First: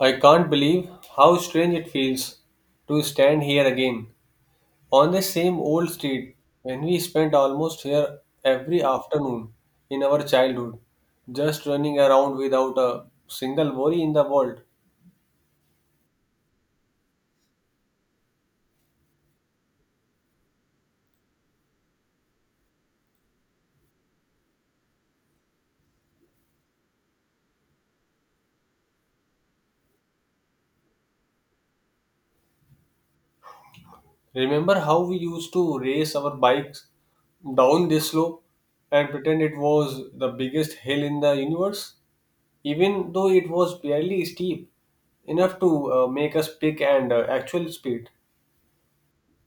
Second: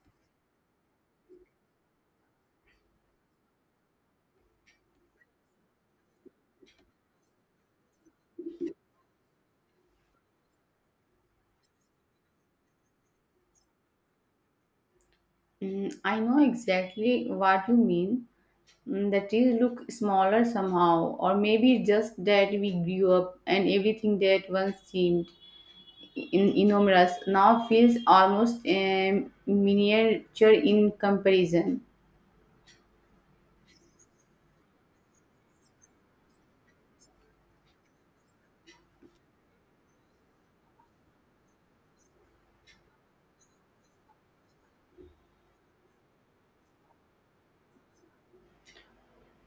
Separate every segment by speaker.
Speaker 1: I can't believe how strange it feels to stand here again on the same old street when we spent almost here every afternoon in our childhood, just running around without a single worry in the world.
Speaker 2: I know exactly what you mean. The trees look smaller somehow, or maybe just that we grew up and everything that once seemed enormous now feels almost miniature in comparison.
Speaker 1: Remember how we used to race our bikes down this slope and pretend it was the biggest hill in the universe, even though it was barely steep enough to make us pick and actual speed.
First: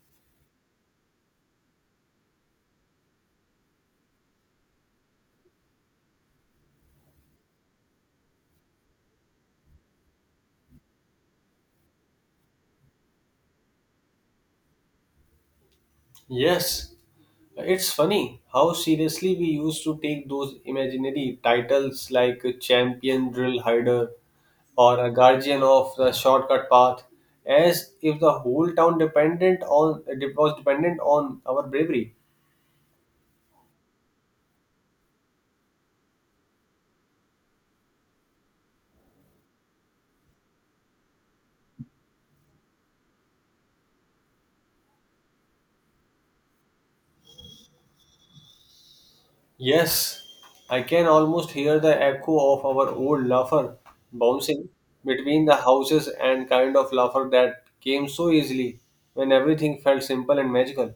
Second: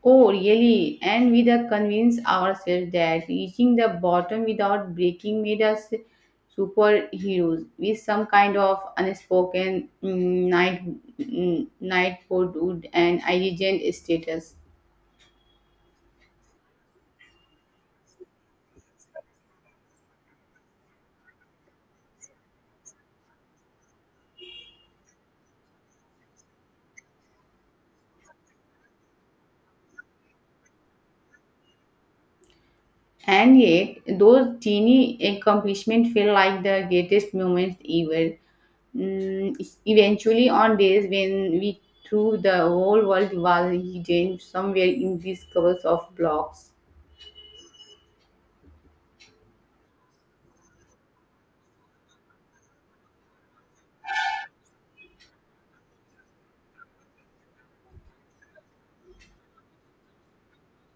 Speaker 2: Oh, really? And we the convince ourselves that reaching the bottom without breaking made us superheroes with some kind of unspoken knight, knighthood and indigent status.
Speaker 1: Yes, it's funny how seriously we used to take those imaginary titles like a champion drill hider or a guardian of the shortcut path as if the whole town dependent on was dependent on our bravery.
Speaker 2: And yet, those teeny accomplishments feel like the greatest moments ever. Eventually, on days when we threw the whole world was hidden somewhere in these covers of blocks.
Speaker 1: Yes, I can almost hear the echo of our old laugher bouncing between the houses and kind of laugher that came so easily when everything felt simple and magical.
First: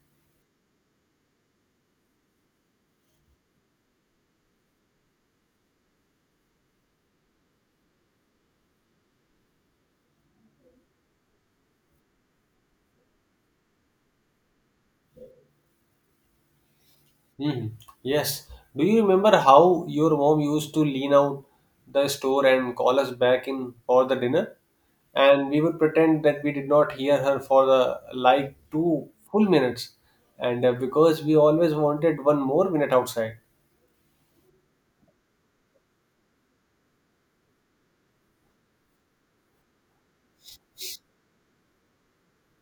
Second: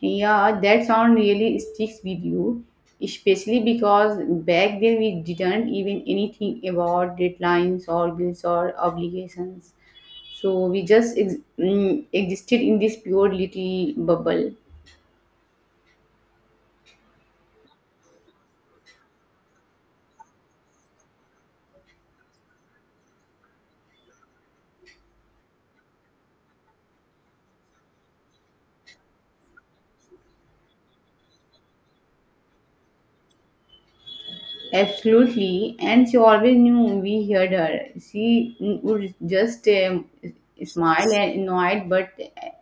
Speaker 2: Yeah, that sound really sticks with you, especially because back then we didn't even anything about deadlines or bills or obligations. So we just existed in this pure little bubble.
Speaker 1: Hmm. Yes. Do you remember how your mom used to lean out the store and call us back in for the dinner? And we would pretend that we did not hear her for the like two full minutes. And Because we always wanted one more minute outside,
Speaker 2: Absolutely, and she always knew we heard her. She would just smile and annoyed but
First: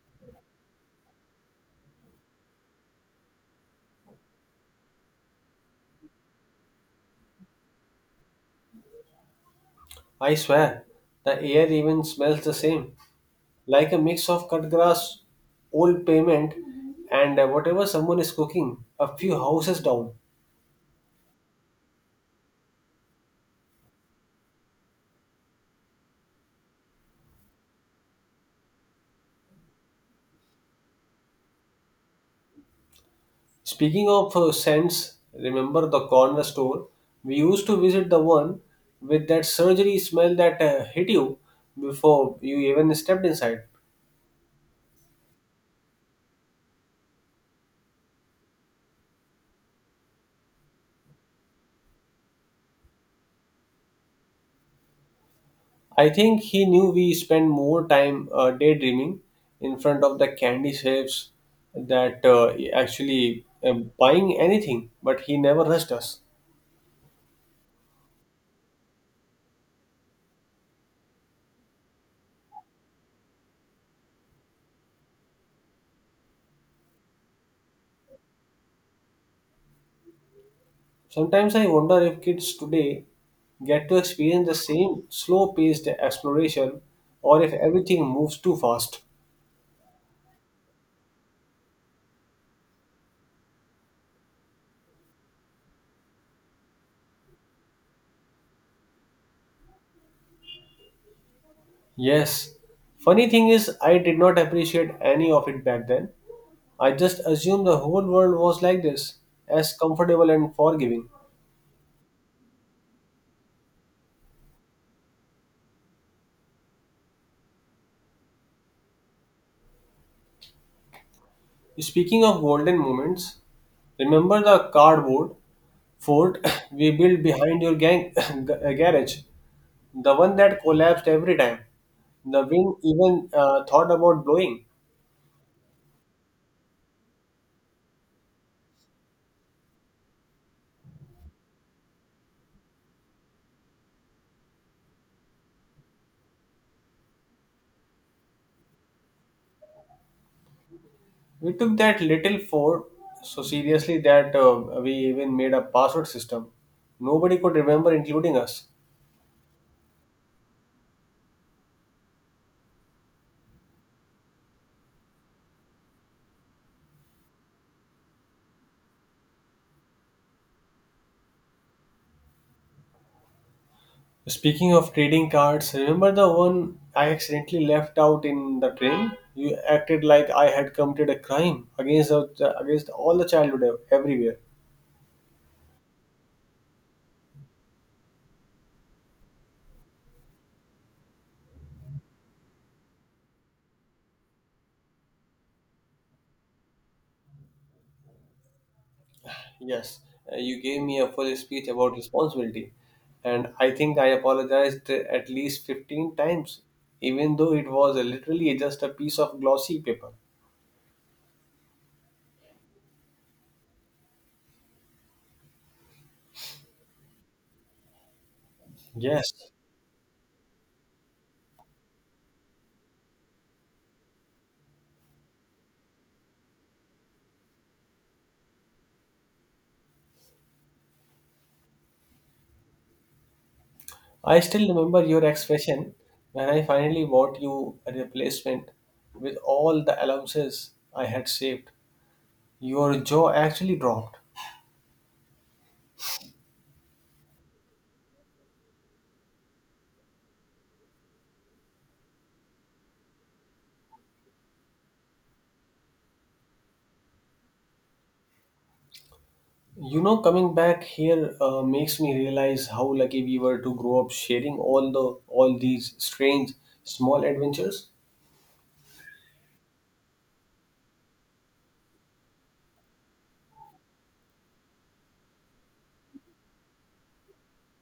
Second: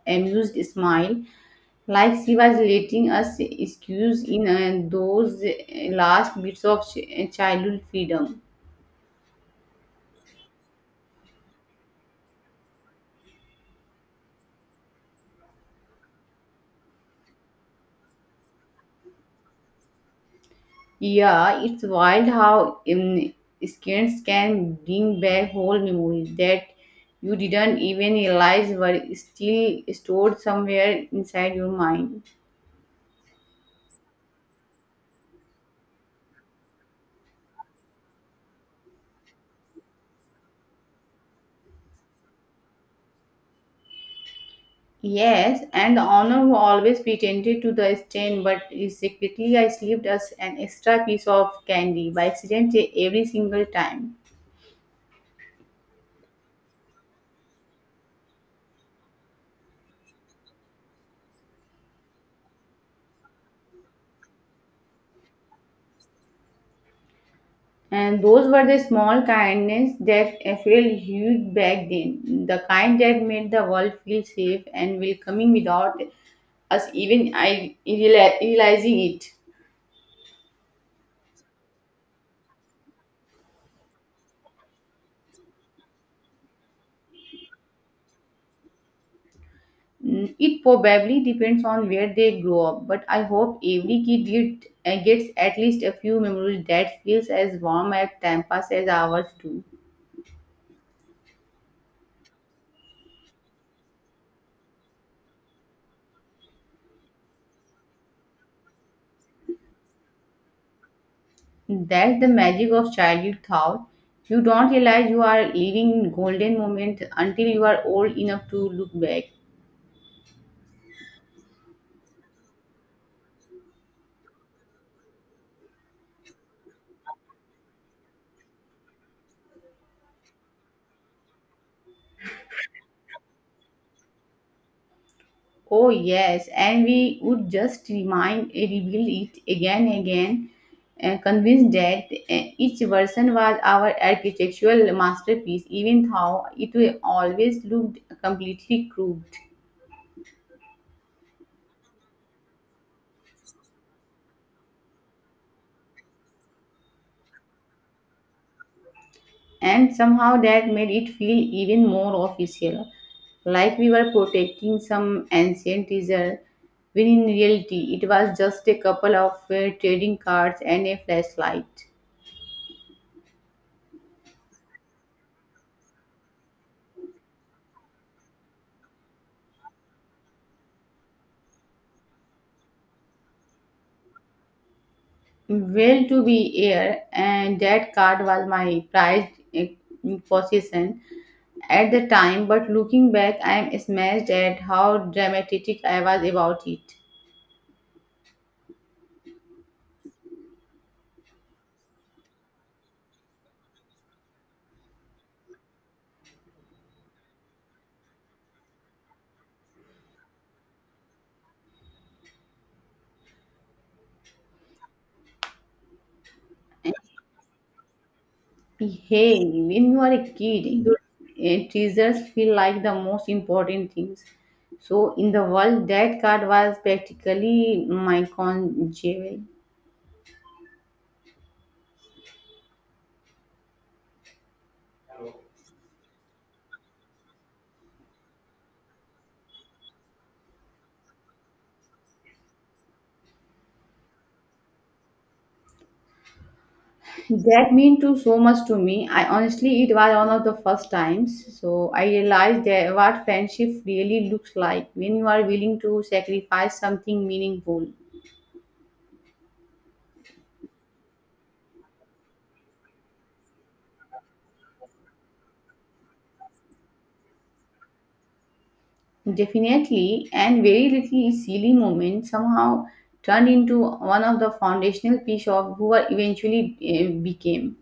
Speaker 2: amused smile like she was letting us squeeze in those last bits of childhood freedom.
Speaker 1: I swear, the air even smells the same, like a mix of cut grass, old pavement, and whatever someone is cooking a few houses down.
Speaker 2: Yeah, it's wild how scans can bring back whole memories that you didn't even realize were still stored somewhere inside your mind.
Speaker 1: Speaking of scents, remember the corner store? We used to visit the one with that surgery smell that hit you before you even stepped inside.
Speaker 2: Yes, and the honor who always pretended to the stain, but secretly I slipped us an extra piece of candy by accident every single time.
Speaker 1: I think he knew we spend more time daydreaming in front of the candy shapes that actually buying anything, but he never rushed us.
Speaker 2: And those were the small kindness that felt huge back then. The kind that made the world feel safe and welcoming without us even realizing it.
Speaker 1: Sometimes I wonder if kids today get to experience the same slow paced exploration or if everything moves too fast.
Speaker 2: It probably depends on where they grow up, but I hope every kid gets at least a few memories that feels as warm at Tampa's as ours do.
Speaker 1: Yes. Funny thing is, I did not appreciate any of it back then. I just assumed the whole world was like this, as comfortable and forgiving.
Speaker 2: That's the magic of childhood thought. You don't realize you are living golden moment until you are old enough to look back.
Speaker 1: Speaking of golden moments, remember the cardboard fort we built behind your gang garage? The one that collapsed every time. The wind even thought about blowing.
Speaker 2: Oh, yes, and we would just reveal it again and again, convinced that each version was our architectural masterpiece, even though it always looked completely crude.
Speaker 1: We took that little fort so seriously that we even made a password system. Nobody could remember, including us.
Speaker 2: And somehow that made it feel even more official, like we were protecting some ancient treasure, when in reality it was just a couple of trading cards and a flashlight.
Speaker 1: Speaking of trading cards, remember the one I accidentally left out in the train? You acted like I had committed a crime against against all the childhood everywhere.
Speaker 2: Well, to be here, and that card was my prized possession at the time. But looking back, I am smashed at how dramatic I was about it.
Speaker 1: Yes, you gave me a full speech about responsibility, and I think I apologized at least 15 times, even though it was literally just a piece of glossy paper. Yes,
Speaker 2: Hey, when you are a kid, your treasures feel like the most important things. So, in the world, that card was practically my con jewel.
Speaker 1: I still remember your expression when I finally bought you a replacement with all the allowances I had saved. Your jaw actually dropped.
Speaker 2: That mean too so much to me. I honestly, it was one of the first times. So I realized that what friendship really looks like when you are willing to sacrifice something meaningful.
Speaker 1: You know, coming back here makes me realize how lucky we were to grow up sharing all these strange small adventures.
Speaker 2: Definitely, and very little silly moment somehow turned into one of the foundational piece of who I eventually became.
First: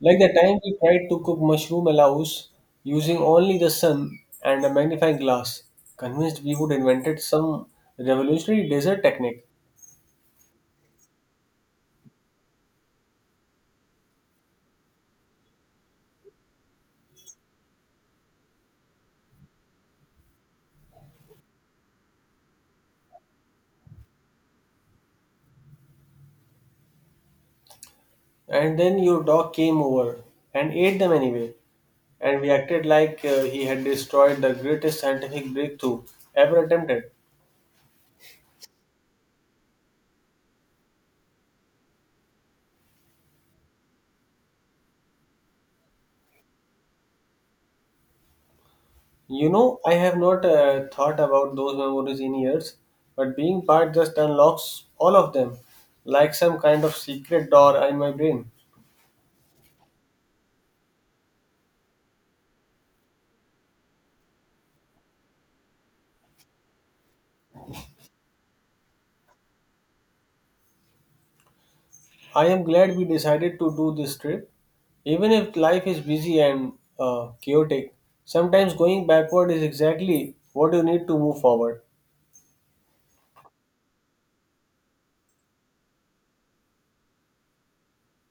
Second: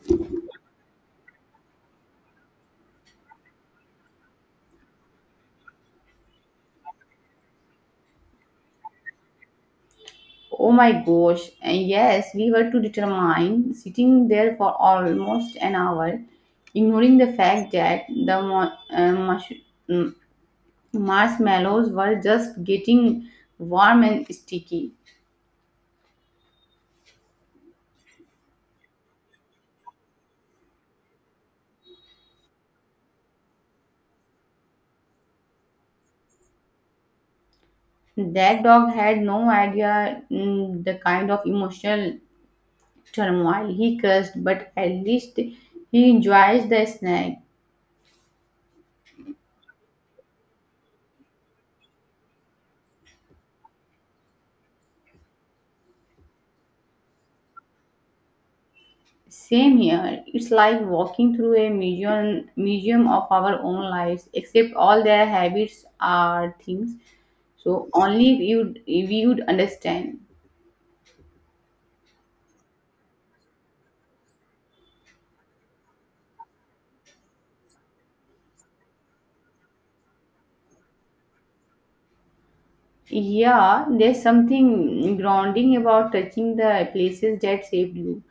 Speaker 1: Like the time we tried to cook mushroom allows using only the sun and a magnifying glass, convinced we would invented some revolutionary dessert technique.
Speaker 2: Oh my gosh! And yes, we were to determine sitting there for almost an hour, ignoring the fact that the Marshmallows were just getting warm and sticky.
Speaker 1: And then your dog came over and ate them anyway, and we acted like he had destroyed the greatest scientific breakthrough ever attempted.
Speaker 2: That dog had no idea the kind of emotional turmoil he caused, but at least he enjoys the snack.
Speaker 1: You know, I have not thought about those memories in years, but being part just unlocks all of them, like some kind of secret door in my brain.
Speaker 2: Same here. It's like walking through a museum, museum of our own lives, except all their habits are things. So only if you would understand.
Speaker 1: I am glad we decided to do this trip. Even if life is busy and chaotic, sometimes going backward is exactly what you need to move forward.
Speaker 2: Yeah, there's something grounding about touching the places that saved you.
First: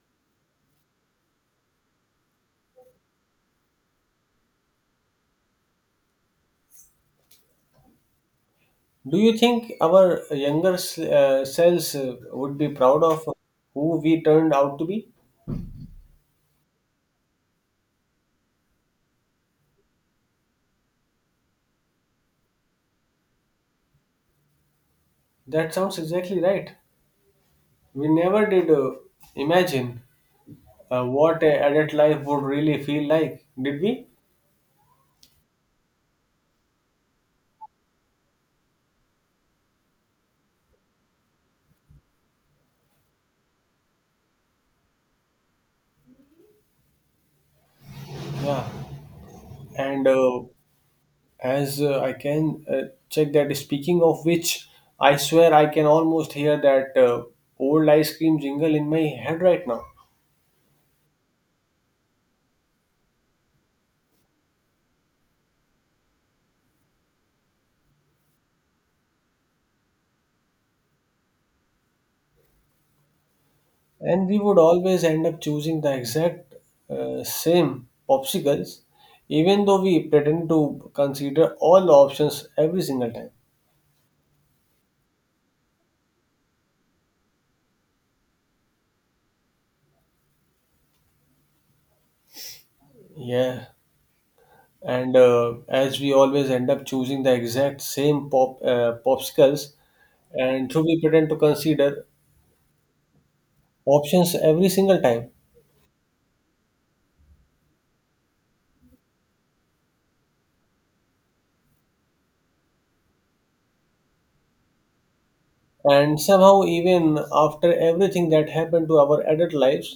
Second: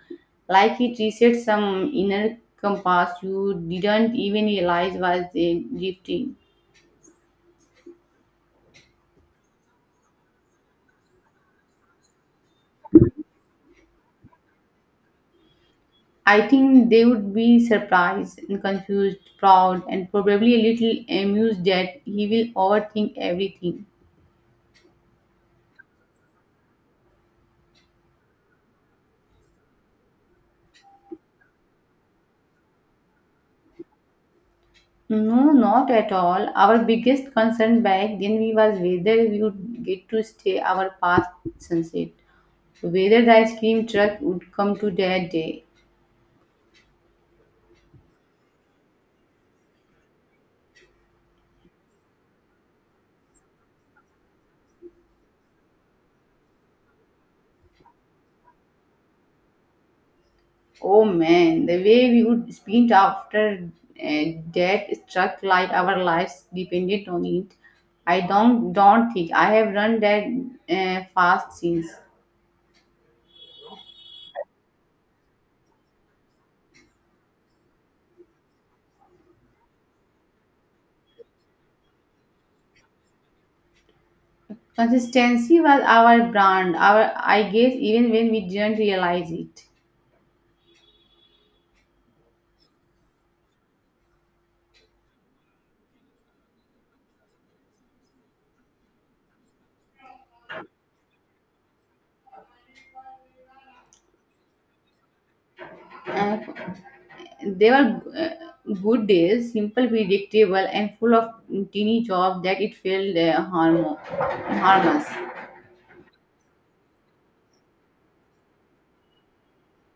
Speaker 2: Like it resets some inner compass you didn't even realize was drifting.
Speaker 1: Do you think our younger selves would be proud of who we turned out to be?
Speaker 2: I think they would be surprised and confused, proud, and probably a little amused that he will overthink everything.
Speaker 1: That sounds exactly right. We never did imagine what a adult life would really feel like did we?
Speaker 2: No, not at all. Our biggest concern back then we was whether we would get to stay our past sunset. Whether the ice cream truck would come to that day.
Speaker 1: Yeah, and as I can check that speaking of which, I swear I can almost hear that old ice cream jingle in my head right now.
Speaker 2: Oh man, the way we would sprint after uh, that truck like our lives depended on it. I don't think I have run that fast since.
Speaker 1: And we would always end up choosing the exact same popsicles, even though we pretend to consider all the options every single time.
Speaker 2: Consistency was our brand. Our I guess even when we didn't realize it.
Speaker 1: Yeah and As we always end up choosing the exact same popsicles, and so we pretend to consider options every single time.
Speaker 2: Uh, they were good days, simple, predictable, and full of teeny jobs that it felt harmless.
Speaker 1: And somehow, even after everything that happened to our adult lives,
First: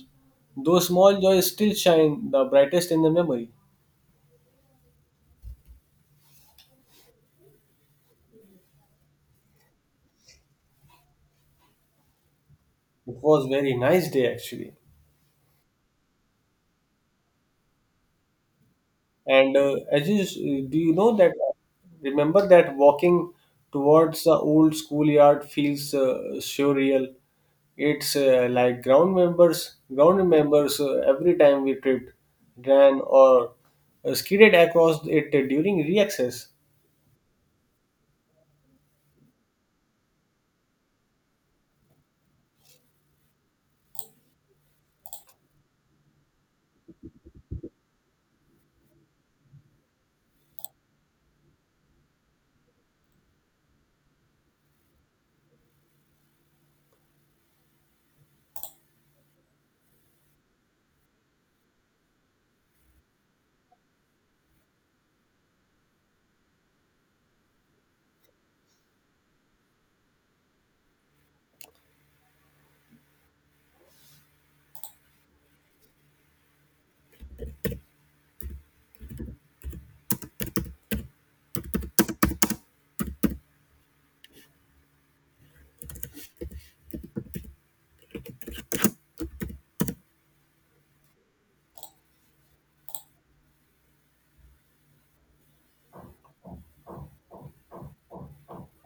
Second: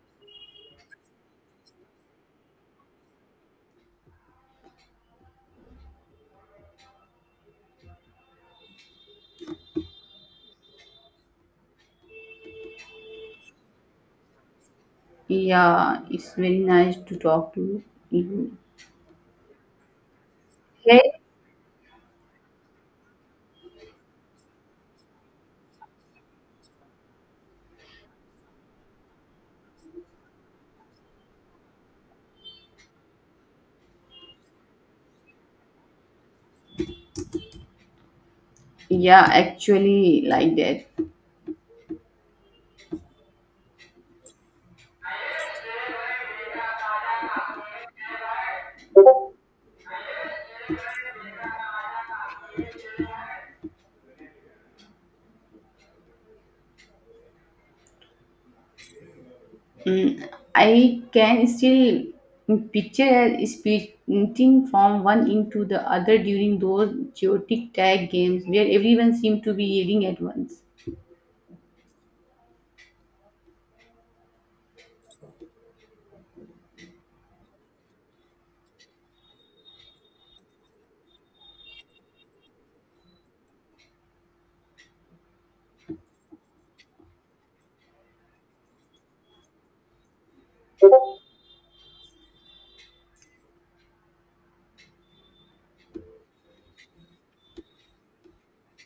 Speaker 1: those small joys still shine the brightest in the memory. It was very nice day, actually.
Speaker 2: Yeah, it's very nice to talk to you.
Speaker 1: And as you s- do you
Speaker 2: Hey.
Speaker 1: know that Remember that walking towards the old schoolyard feels surreal. It's like ground members every time we tripped, ran, or skidded across it during reaccess.
Speaker 2: Yeah, actually, like that. I can still picture sprinting from one end to the other during those chaotic tag games where everyone seemed to be yelling at once.